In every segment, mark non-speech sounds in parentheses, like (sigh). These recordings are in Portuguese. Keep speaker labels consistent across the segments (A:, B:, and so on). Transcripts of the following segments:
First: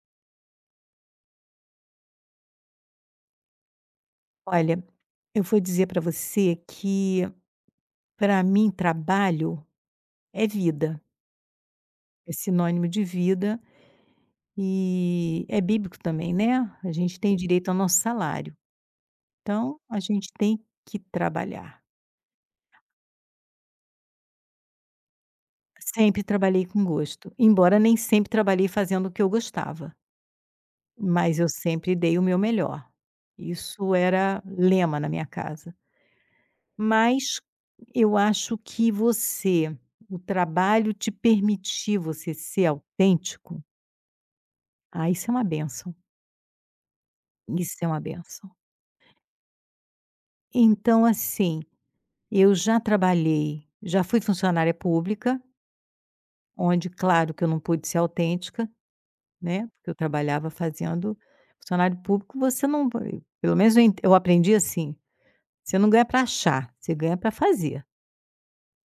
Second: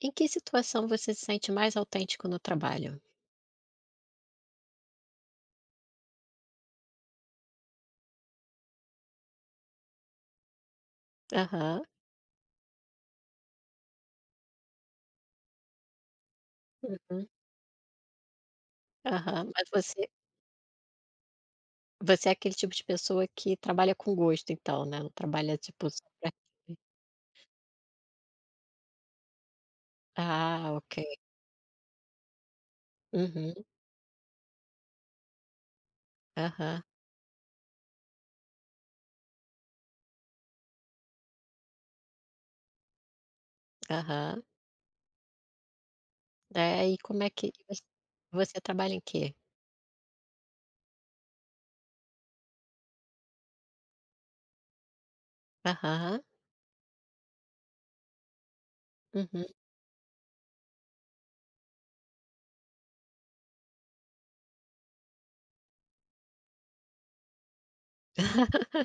A: Em que situação você se sente mais autêntico no trabalho?
B: Olha, eu vou dizer para você que, para mim, trabalho é vida,
A: Aham,
B: é sinônimo de vida e é bíblico também, né. A gente
A: uhum,
B: tem direito ao nosso salário,
A: aham. Mas
B: então a
A: você
B: gente tem que trabalhar.
A: você é aquele tipo de pessoa que trabalha com gosto então, né, não trabalha tipo só
B: Sempre
A: pra
B: trabalhei com gosto, embora nem sempre trabalhei fazendo o que eu gostava,
A: Ah, ok.
B: mas eu sempre dei o meu melhor.
A: Uhum,
B: Isso era lema na minha casa.
A: aham,
B: Mas eu acho que você o trabalho te permitir você ser autêntico,
A: aham.
B: ah, isso é uma benção
A: É, e como é que
B: isso
A: você
B: é uma benção.
A: você trabalha em quê?
B: Então, assim, eu já fui funcionária pública,
A: Aham,
B: onde claro que eu não pude ser autêntica,
A: uhum.
B: né, porque eu trabalhava fazendo funcionário público, você não pelo menos eu aprendi assim, você não ganha para achar, você ganha para fazer.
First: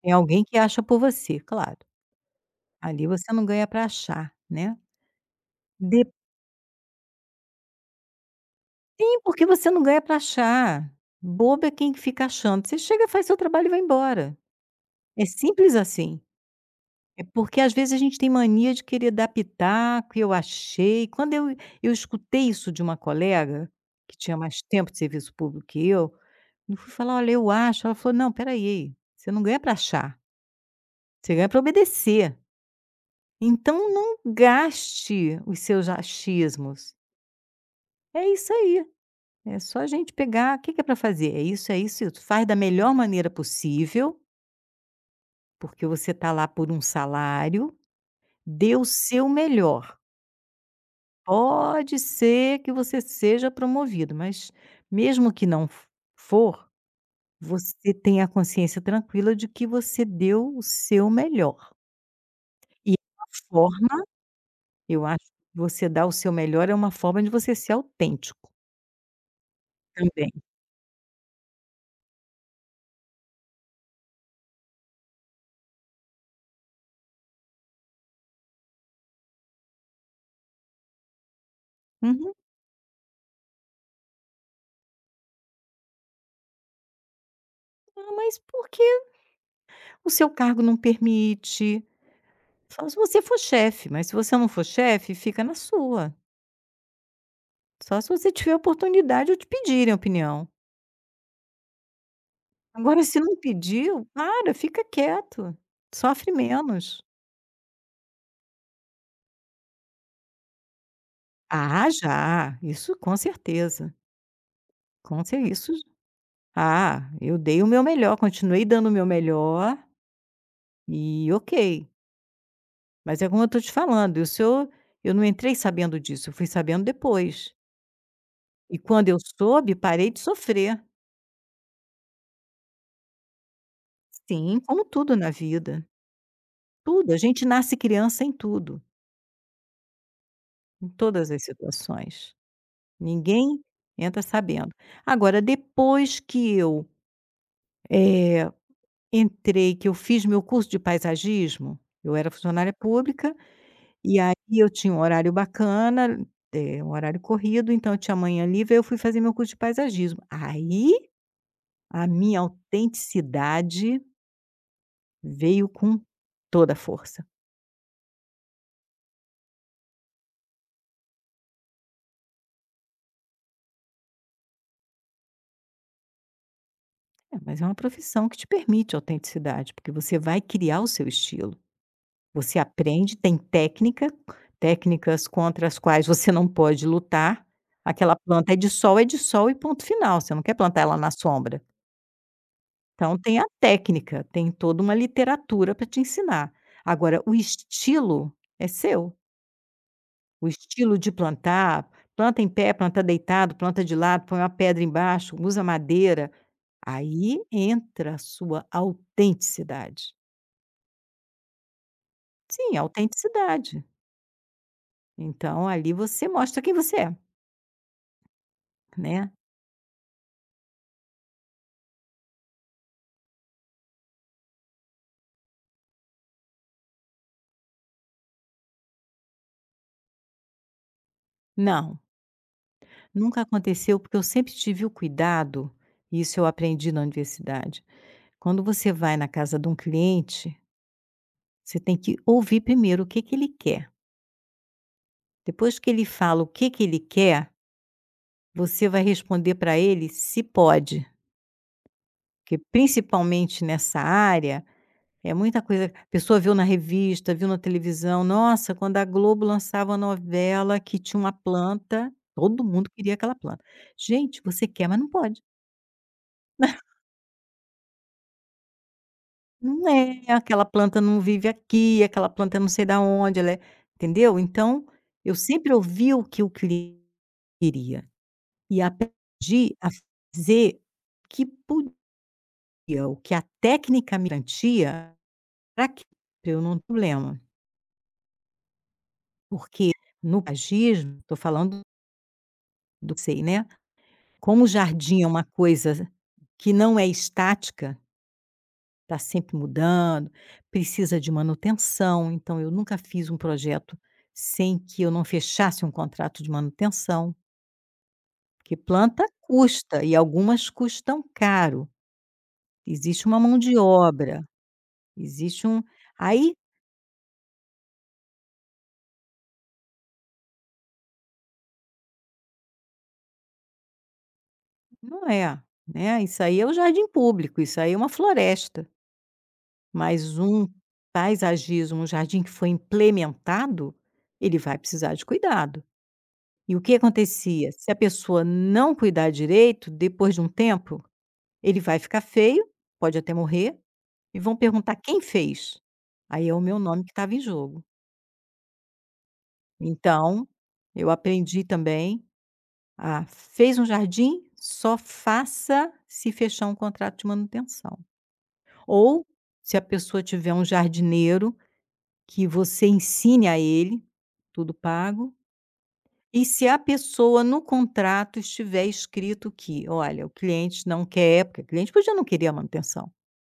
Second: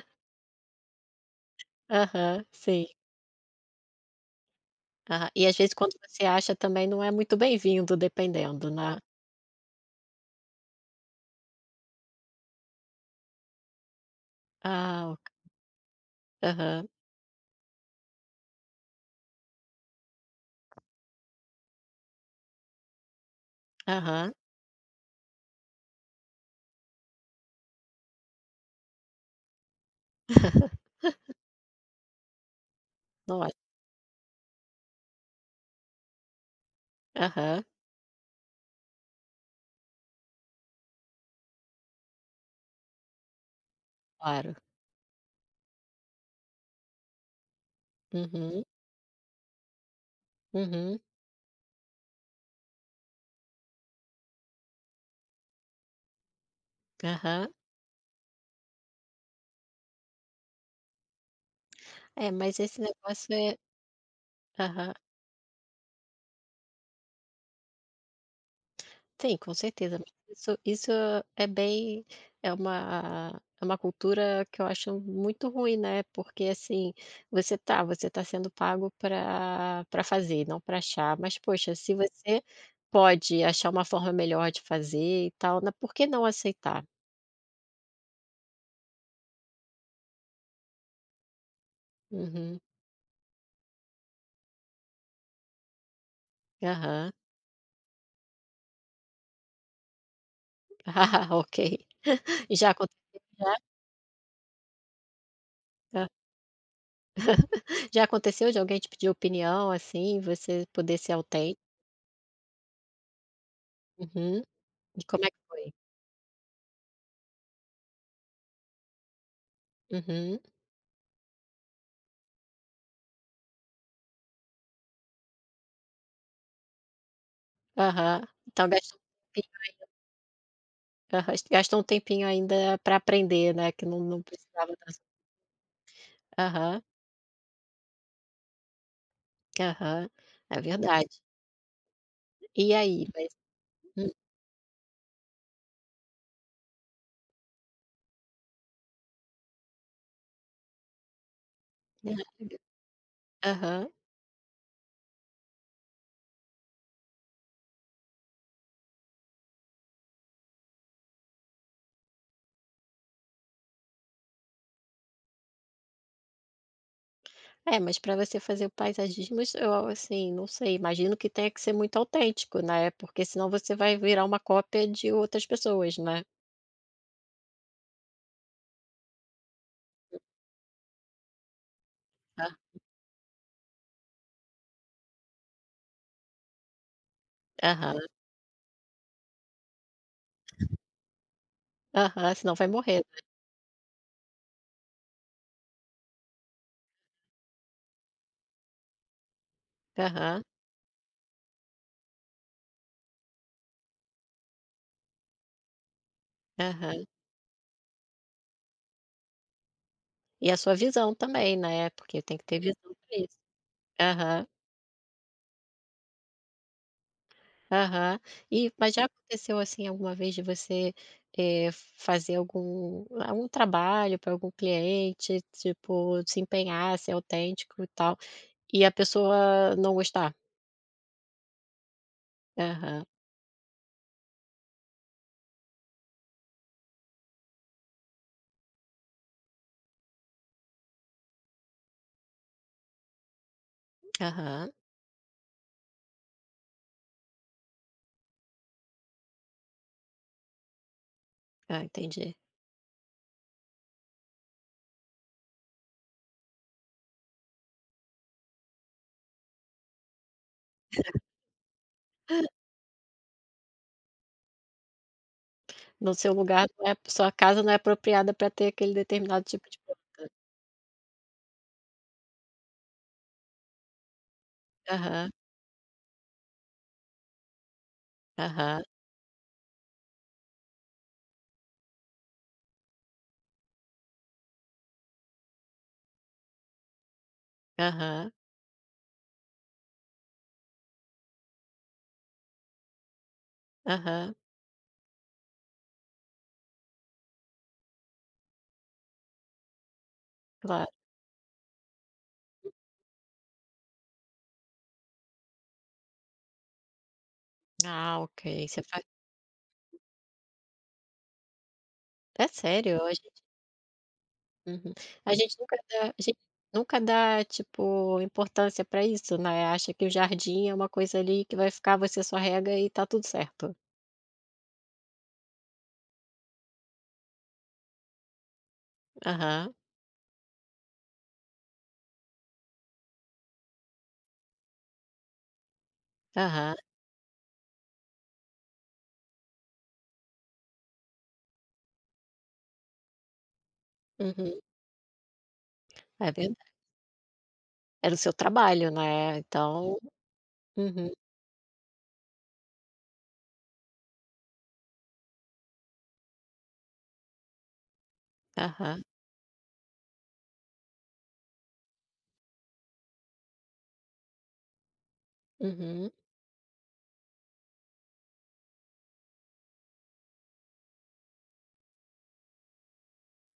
B: Tem alguém que acha por você, claro.
A: Aham, sim.
B: Ali você não ganha para achar, né.
A: Aham. E às vezes quando você acha também não é muito bem-vindo dependendo, né.
B: Sim, porque você não ganha para achar. Bobo é quem fica achando. Você chega, faz seu trabalho e vai embora.
A: Ah,
B: É
A: ok.
B: simples assim.
A: Aham,
B: É porque às vezes a gente tem mania de querer dar pitaco, e eu achei. Quando eu escutei isso de uma colega, que
A: aham.
B: tinha mais tempo de serviço público que eu fui falar: "Olha, eu acho". Ela falou: "Não, espera aí, você não ganha para achar,
A: (laughs)
B: você ganha para obedecer.
A: Nossa,
B: Então não gaste os seus achismos".
A: aham,
B: É isso aí. É só a gente pegar, o que que é para fazer? É isso, é isso, é isso. Faz da melhor maneira possível,
A: claro.
B: porque você está lá por um salário,
A: Uhum,
B: dê o seu melhor.
A: uhum,
B: Pode ser que você seja promovido, mas mesmo que não f- for,
A: aham.
B: você tem a consciência tranquila de que você deu o seu melhor.
A: É, mas esse
B: E é uma
A: negócio é
B: forma,
A: aham.
B: eu acho que você dar o seu melhor é uma forma de você ser autêntico
A: Sim, com certeza,
B: também.
A: mas isso é bem é uma cultura que eu acho muito ruim, né, porque, assim, você tá sendo pago para fazer, não para achar, mas poxa, se
B: Uhum.
A: você pode achar uma forma melhor de fazer e tal, né, por que não aceitar?
B: Ah, mas por que o seu cargo não permite?
A: Uhum,
B: Só se você for chefe, mas se você não for chefe, fica na sua.
A: aham. (laughs)
B: Só se você tiver oportunidade ou te pedirem opinião.
A: Ah, ok. Já
B: Agora se
A: aconteceu
B: não
A: já?
B: pediu, para, fica quieto, sofre menos.
A: Já aconteceu de alguém te pedir opinião, assim, você poder ser autêntico?
B: Ah, já, isso com certeza,
A: Uhum. E
B: com
A: como é que
B: cer
A: foi?
B: isso ah, eu dei o meu melhor, continuei dando o meu melhor
A: Uhum.
B: e ok, mas é como eu estou te falando, isso eu não entrei sabendo disso, eu fui sabendo depois.
A: Aham. Então
B: E
A: gastou
B: quando eu
A: um tempinho
B: soube, parei de sofrer.
A: aham, gastou um tempinho ainda para aprender, né, que não
B: Sim,
A: precisava
B: como
A: da su
B: tudo na vida.
A: aham,
B: Tudo, a gente nasce criança em tudo,
A: aham. É
B: em
A: verdade.
B: todas as situações.
A: E aí, mas
B: Ninguém
A: hum.
B: entra sabendo. Agora, depois que eu, eh, entrei, que eu fiz meu curso de paisagismo,
A: É,
B: eu era funcionária pública,
A: aham.
B: e aí eu tinha um horário bacana, um horário corrido, então eu tinha manhã livre, aí eu fui fazer meu curso de paisagismo. Aí, a minha autenticidade veio com toda a força.
A: É, mas para você fazer o paisagismo isso eu assim, não sei, imagino que tenha que ser muito autêntico, né, porque senão você vai virar uma cópia de outras pessoas, né.
B: É, mas é uma profissão que te permite autenticidade, porque você vai criar o seu estilo.
A: Ah,
B: Você aprende, tem técnica, técnicas contra as quais você não pode lutar.
A: aham,
B: Aquela planta é de sol e ponto final, você não quer plantar ela na sombra.
A: aham, senão vai morrer,
B: Então
A: né?
B: tem a técnica, tem toda uma literatura para te ensinar. Agora o estilo é seu,
A: Aham.
B: o estilo de plantar, planta em pé, planta deitado, planta de lado, põe uma pedra embaixo, usa madeira,
A: Aham.
B: aí entra a sua autenticidade.
A: E a sua visão também, né, porque tem que ter
B: Sim,
A: visão para isso.
B: autenticidade.
A: Aham,
B: Então ali você mostra quem você é,
A: aham. E mas já
B: né.
A: aconteceu, assim, alguma vez de você, eh, fazer algum trabalho para algum cliente, tipo, se empenhar, ser autêntico e tal, e a pessoa não gostar?
B: Não,
A: Aham,
B: nunca aconteceu, porque eu sempre tive o cuidado, e isso eu aprendi na universidade. Quando você vai na casa de um cliente, você tem que ouvir primeiro o que que ele quer.
A: aham.
B: Depois que ele fala o que que ele quer, você vai responder para ele se pode,
A: Ah, entendi.
B: porque principalmente nessa área é muita coisa. A pessoa viu na revista, viu na televisão. Nossa, quando a Globo lançava a novela que tinha uma planta, todo mundo queria aquela planta. Gente, você quer, mas não pode.
A: No seu lugar não é sua casa não é apropriada para ter aquele determinado tipo de
B: Não é,
A: planta.
B: aquela planta não vive aqui, aquela planta não sei da onde, ela é entendeu? Então,
A: Aham,
B: eu sempre ouvi o que eu queria e
A: aham,
B: aprendi a fazer o que podia, o que a técnica me garantia para que eu não ter problema,
A: aham,
B: porque no paisagismo, estou falando do sei, né,
A: aham,
B: como o jardim é uma coisa que não é estática. Está sempre mudando,
A: claro.
B: precisa de manutenção, então eu nunca fiz um projeto sem que eu não fechasse um contrato de manutenção,
A: Ah, ok,
B: porque
A: você faz
B: planta custa e algumas custam caro.
A: É sério, a
B: Existe uma
A: gente
B: mão de obra,
A: uhum. A gente
B: existe
A: nunca
B: um
A: dá a gente
B: aí
A: nunca dá, tipo, importância para isso, né, acha que o jardim é uma coisa ali que vai ficar, você só rega e tá tudo certo.
B: não é, né, isso aí é o jardim público, isso aí é uma floresta,
A: Aham,
B: mas um paisagismo, um jardim que foi implementado, ele vai precisar de cuidado.
A: aham,
B: E o que acontecia? Se a pessoa não cuidar direito, depois de um tempo, ele vai ficar feio, pode até morrer, e
A: uhum,
B: vão perguntar: "Quem fez?".
A: é
B: Aí é o
A: verdade.
B: meu nome que estava em jogo.
A: Era o seu trabalho, né, então
B: Então,
A: uhum,
B: eu aprendi também a fez um jardim, só faça se fechar um contrato de manutenção.
A: aham,
B: Ou, se a pessoa tiver um jardineiro, que você ensine a ele, tudo pago.
A: uhum,
B: E se a pessoa no contrato estiver escrito que: "Olha, o cliente não quer" porque o cliente podia não querer a manutenção,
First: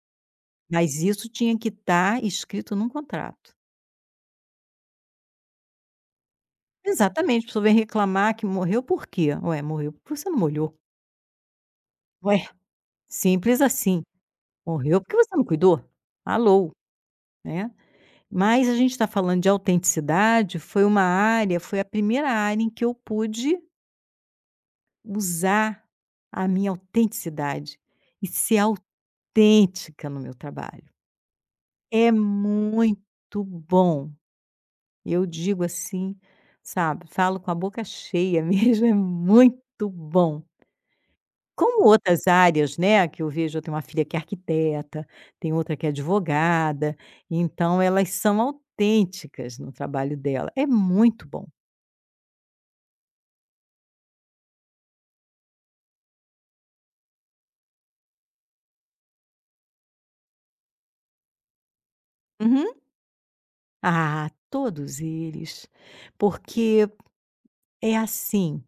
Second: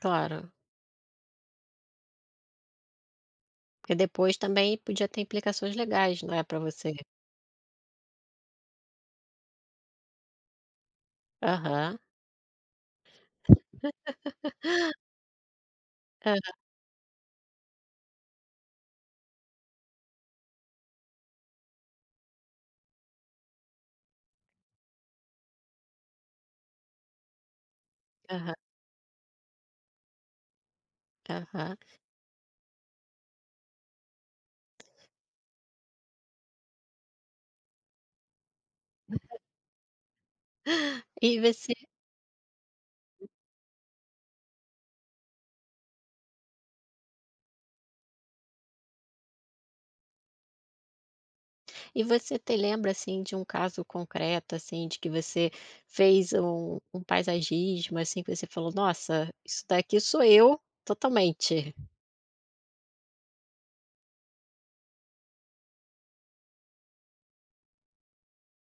A: claro.
B: mas isso tinha que estar escrito num contrato.
A: Porque depois também podia ter implicações legais, não é, para você.
B: Exatamente, a pessoa vem reclamar que morreu por quê? Ué, morreu porque você não molhou.
A: Aham,
B: Ué, simples assim. Morreu porque você não cuidou?
A: aham,
B: Alô, né. Mas a gente está falando de autenticidade, foi uma área foi a primeira área em que eu pude usar a minha autenticidade e
A: aham,
B: ser autêntica no meu trabalho.
A: aham.
B: É muito bom. Eu digo assim, sabe, falo com a boca cheia mesmo, (laughs) é muito bom.
A: E você
B: Como outras áreas, né, que eu vejo, eu tenho uma filha que é arquiteta, tem outra que é advogada, então elas são autênticas no trabalho dela. É muito bom.
A: E você te lembra, assim, de um caso concreto, assim, de que você fez um paisagismo, assim, que você falou: "Nossa, isso daqui sou eu totalmente".
B: Uhum. Ah, todos eles, porque é assim.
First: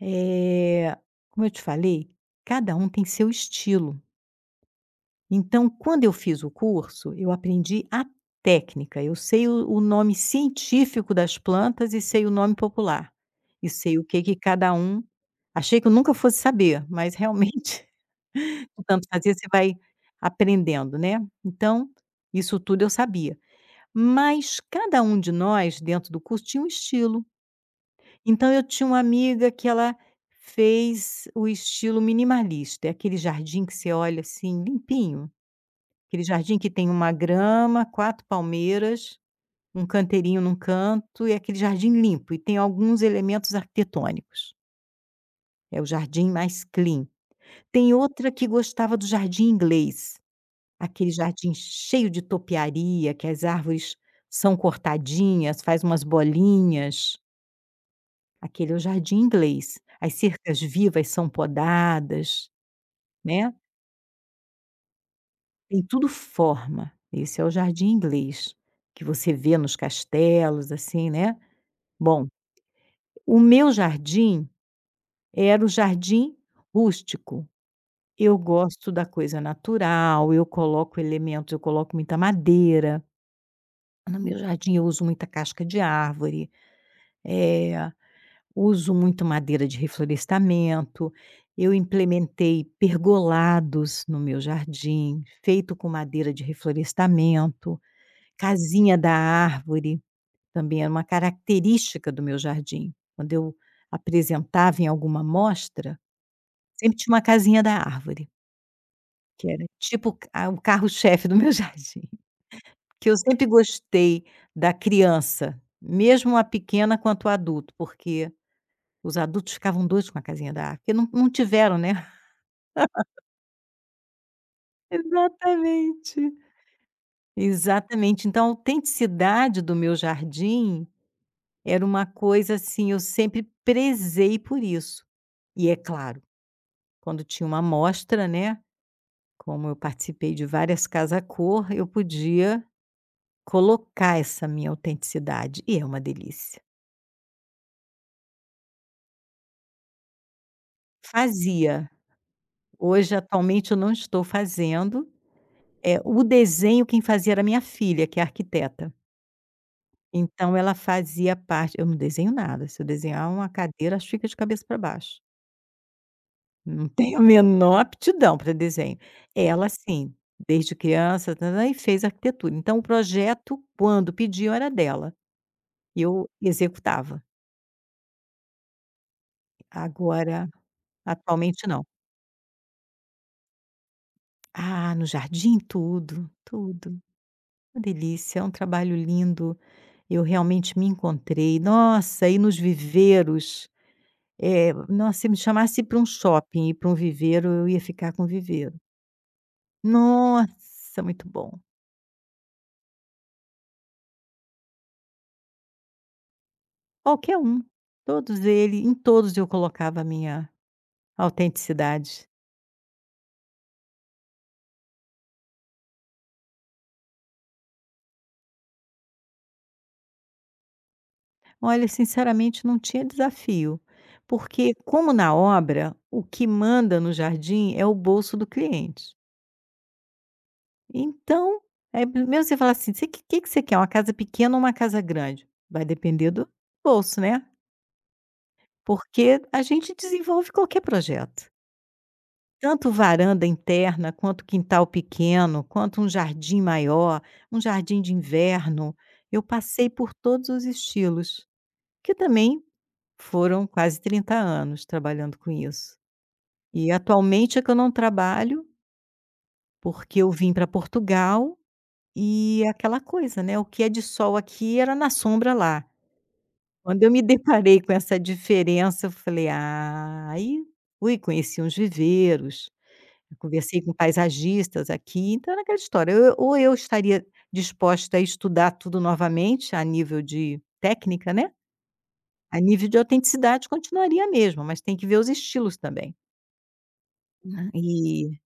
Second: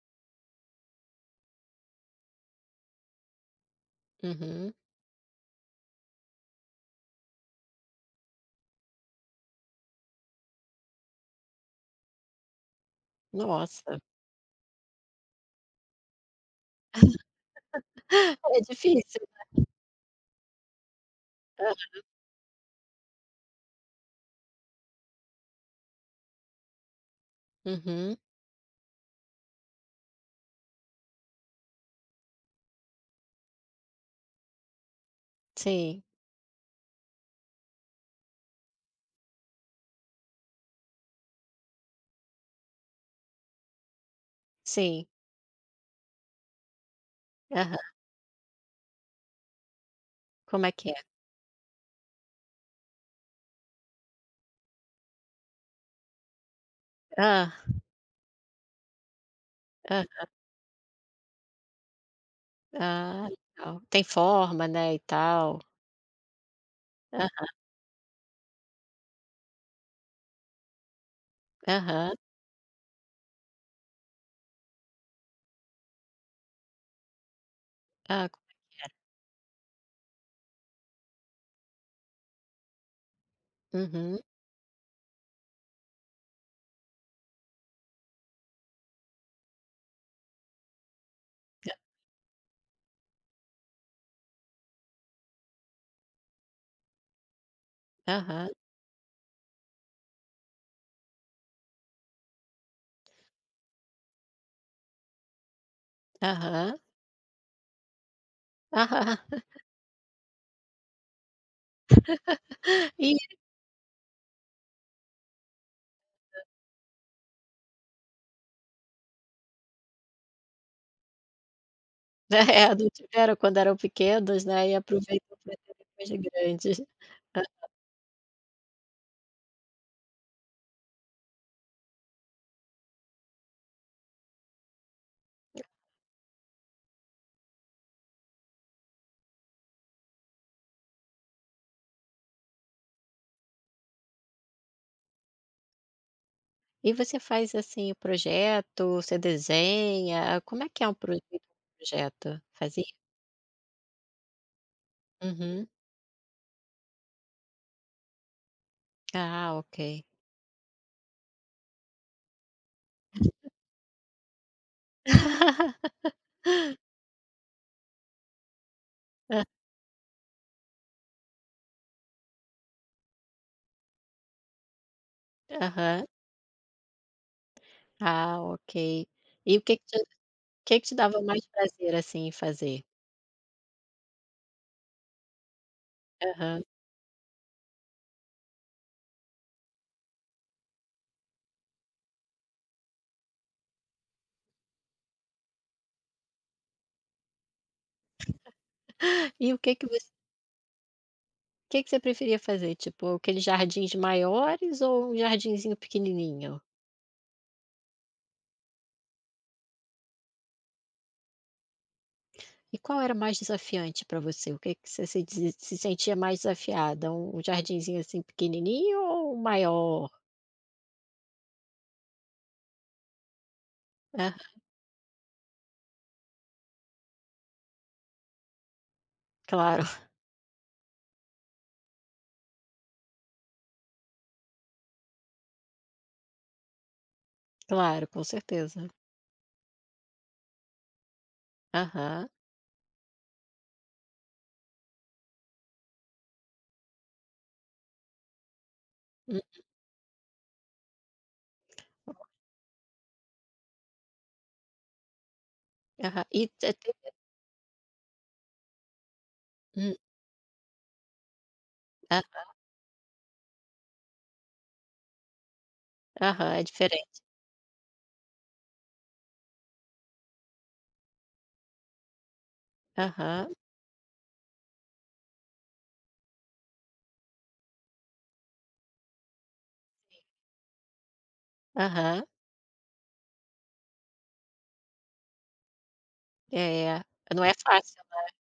B: Eh, como eu te falei, cada um tem seu estilo.
A: Uhum.
B: Então, quando eu fiz o curso, eu aprendi a técnica. Eu sei o nome científico das plantas e sei o nome popular. E sei
A: Nossa.
B: o que que cada um. Achei que eu nunca fosse saber, mas realmente, (laughs)
A: (laughs) É
B: de tanto
A: difícil.
B: fazer, você vai aprendendo, né? Então, isso tudo eu sabia. Mas cada um de nós, dentro do curso, tinha um estilo.
A: Uhum.
B: Então eu tinha uma amiga que ela fez o estilo minimalista, é aquele jardim que você olha, assim, limpinho,
A: Sim,
B: aquele jardim que tem uma grama, 4 palmeiras, um canteirinho num canto, e aquele jardim limpo, e tem alguns elementos arquitetônicos.
A: sim.
B: É o jardim mais clean.
A: Aham.
B: Tem outra que gostava do jardim inglês,
A: Como é que é?
B: aquele jardim cheio de topiaria, que as árvores são cortadinhas, faz umas bolinhas.
A: Hã.
B: Aquele é o jardim inglês.
A: Hã.
B: As cercas vivas são podadas,
A: Ah,
B: né,
A: legal. Tem forma, né, e tal.
B: tem tudo forma. Esse é
A: Ah,
B: o jardim inglês, que você vê nos castelos, assim, né.
A: aham,
B: Bom, o meu jardim era o jardim rústico.
A: ah,
B: Eu gosto da coisa natural, eu coloco elementos, eu coloco muita madeira. No
A: uhum.
B: meu jardim eu uso muita casca de árvore, eh uso muito madeira de reflorestamento. Eu implementei pergolados no meu jardim, feito com madeira de reflorestamento.
A: Aham.
B: Casinha da árvore também era uma característica do meu jardim. Quando eu apresentava em alguma mostra,
A: Aham.
B: sempre tinha uma casinha da árvore,
A: Aham.
B: que era tipo c o carro-chefe do meu (laughs) jardim,
A: (laughs)
B: que
A: E
B: eu sempre gostei da criança, mesmo a pequena quanto o adulto, porque os adultos ficavam doidos com a casinha da árvore, porque não tiveram, né. (laughs)
A: (laughs) é, não tiveram quando eram pequenos, né, e aproveitam pra ter depois de
B: Exatamente.
A: grandes. Hã.
B: Exatamente. Então, a autenticidade do meu jardim era uma coisa, assim, eu sempre prezei por isso. E é claro, quando tinha uma amostra, né, como eu participei de várias casa-cor, eu podia colocar essa minha autenticidade, e é uma delícia.
A: E você faz, assim, o projeto, você desenha, como é que é um
B: Fazia.
A: projeto? Fazia?
B: Hoje, atualmente, eu não estou fazendo.
A: Uhum.
B: É o desenho quem fazia era minha filha, que é arquiteta.
A: Ah, ok.
B: Então ela fazia parte eu não desenho nada, se eu desenhar uma cadeira, acho que fica de cabeça para baixo.
A: (laughs)
B: Não (laughs) tenho a menor aptidão para desenho.
A: Hã.
B: Ela sim, desde criança tã tã e fez arquitetura. Então o projeto, quando pediam, era dela, e
A: Aham.
B: eu executava.
A: Ah, ok. E o
B: Agora,
A: que que te dava mais
B: atualmente não.
A: prazer, assim, em fazer?
B: Ah, no jardim tudo,
A: Aham.
B: tudo. Uma delícia, é um trabalho lindo, eu realmente me encontrei. Nossa, e nos viveiros nossa, se me chamasse para um shopping e para um viveiro, eu ia ficar com o viveiro.
A: E
B: Nossa, muito bom.
A: o que que você preferia fazer, tipo, aqueles jardins maiores ou um jardinzinho pequenininho?
B: Qualquer um, todos ele em todos eu colocava a minha autenticidade.
A: E qual era mais desafiante para você? O que que você se dese se sentia mais desafiada? Um jardinzinho, assim, pequenininho ou um maior,
B: Olha, sinceramente não tinha desafio,
A: né?
B: porque como na obra, o que manda no jardim é o bolso do cliente.
A: Claro, (laughs)
B: Então, é mesmo você falar assim: "Você que você quer, uma casa pequena ou uma casa grande?" Vai depender do bolso, né,
A: claro, com certeza.
B: porque a gente desenvolve qualquer projeto.
A: Aham.
B: Tanto varanda interna, quanto quintal pequeno, quanto um jardim maior, um jardim de inverno,
A: Hum,
B: eu passei por todos os estilos, que também foram quase 30 anos trabalhando com isso.
A: aham. E te
B: E
A: teve
B: atualmente é que eu não trabalho,
A: hum,
B: porque eu vim para Portugal
A: a
B: e é aquela coisa, né, o que é de sol aqui era na sombra lá.
A: aham, é
B: Quando eu
A: diferente.
B: me deparei com essa diferença, eu falei: "Ah", aí fui, conheci uns viveiros. Eu
A: Aham,
B: conversei com paisagistas aqui, então era aquela história, eu estaria disposta a estudar tudo novamente a nível de técnica, né,
A: aham.
B: a nível de autenticidade continuaria mesmo, mas tem que ver os estilos também.
A: É, não é fácil, né.
B: E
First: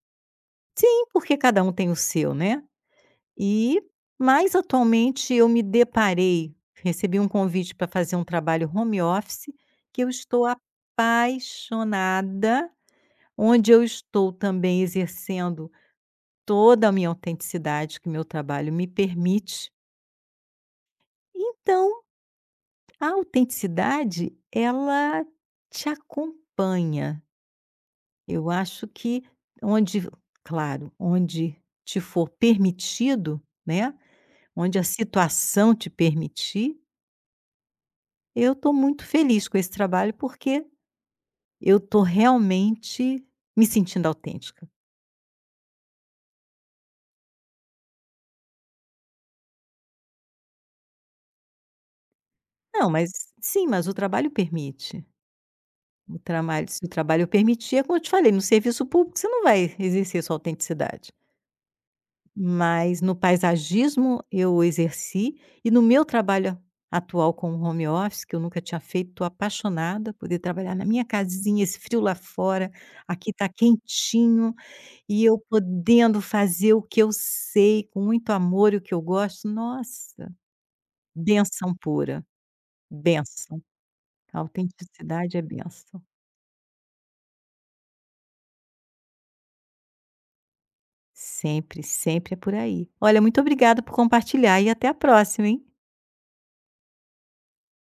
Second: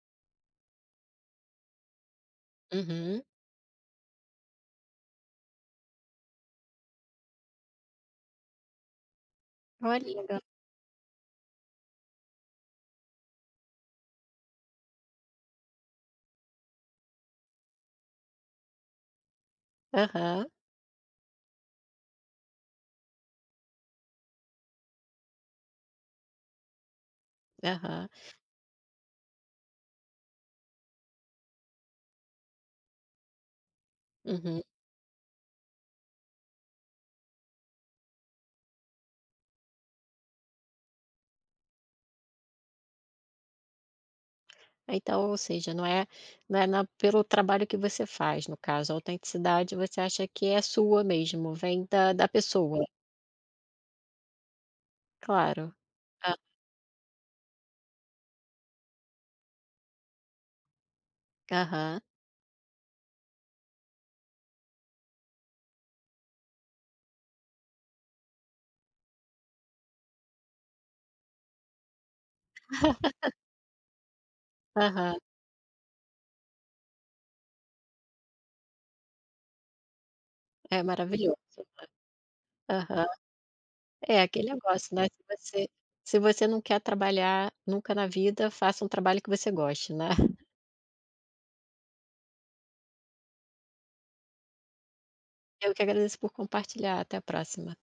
B: sim, porque cada um tem o seu, né.
A: Uhum.
B: E mais atualmente eu me deparei recebi um convite para fazer um trabalho home office,
A: Olha,
B: que eu
A: legal.
B: estou apaixonada, onde eu estou também exercendo toda a minha autenticidade que meu trabalho me permite.
A: Aham,
B: Então, a autenticidade, ela te acompanha.
A: aham.
B: Eu acho que onde, claro, onde te for permitido, né?
A: Uhum.
B: Onde a situação te permitir, eu estou muito feliz com esse trabalho porque eu estou realmente me sentindo autêntica.
A: Ah, então, ou seja, não é não é na pelo trabalho que você faz, no caso, a autenticidade você acha que é sua mesmo, vem da pessoa.
B: Não, mas sim, mas o trabalho permite.
A: Claro.
B: O
A: Ah,
B: trabalho se o trabalho permitia, como eu te falei, no serviço público você não vai exercer sua autenticidade.
A: aham,
B: Mas no paisagismo eu exerci e no meu trabalho atual com o home office, que eu nunca tinha feito, estou apaixonada, poder trabalhar na minha casinha, esse frio lá fora, aqui está quentinho,
A: aham.
B: e eu podendo fazer o que eu sei com muito amor e o que eu gosto, nossa,
A: É maravilhoso.
B: benção pura,
A: Aham.
B: benção.
A: É
B: A
A: aquele negócio, né,
B: autenticidade é benção.
A: se você não quer trabalhar nunca na vida, faça um trabalho que você goste, né. (laughs)
B: Sempre, sempre é por aí. Olha, muito obrigada por compartilhar e até a próxima, hein?
A: Eu que agradeço por compartilhar. Até a próxima.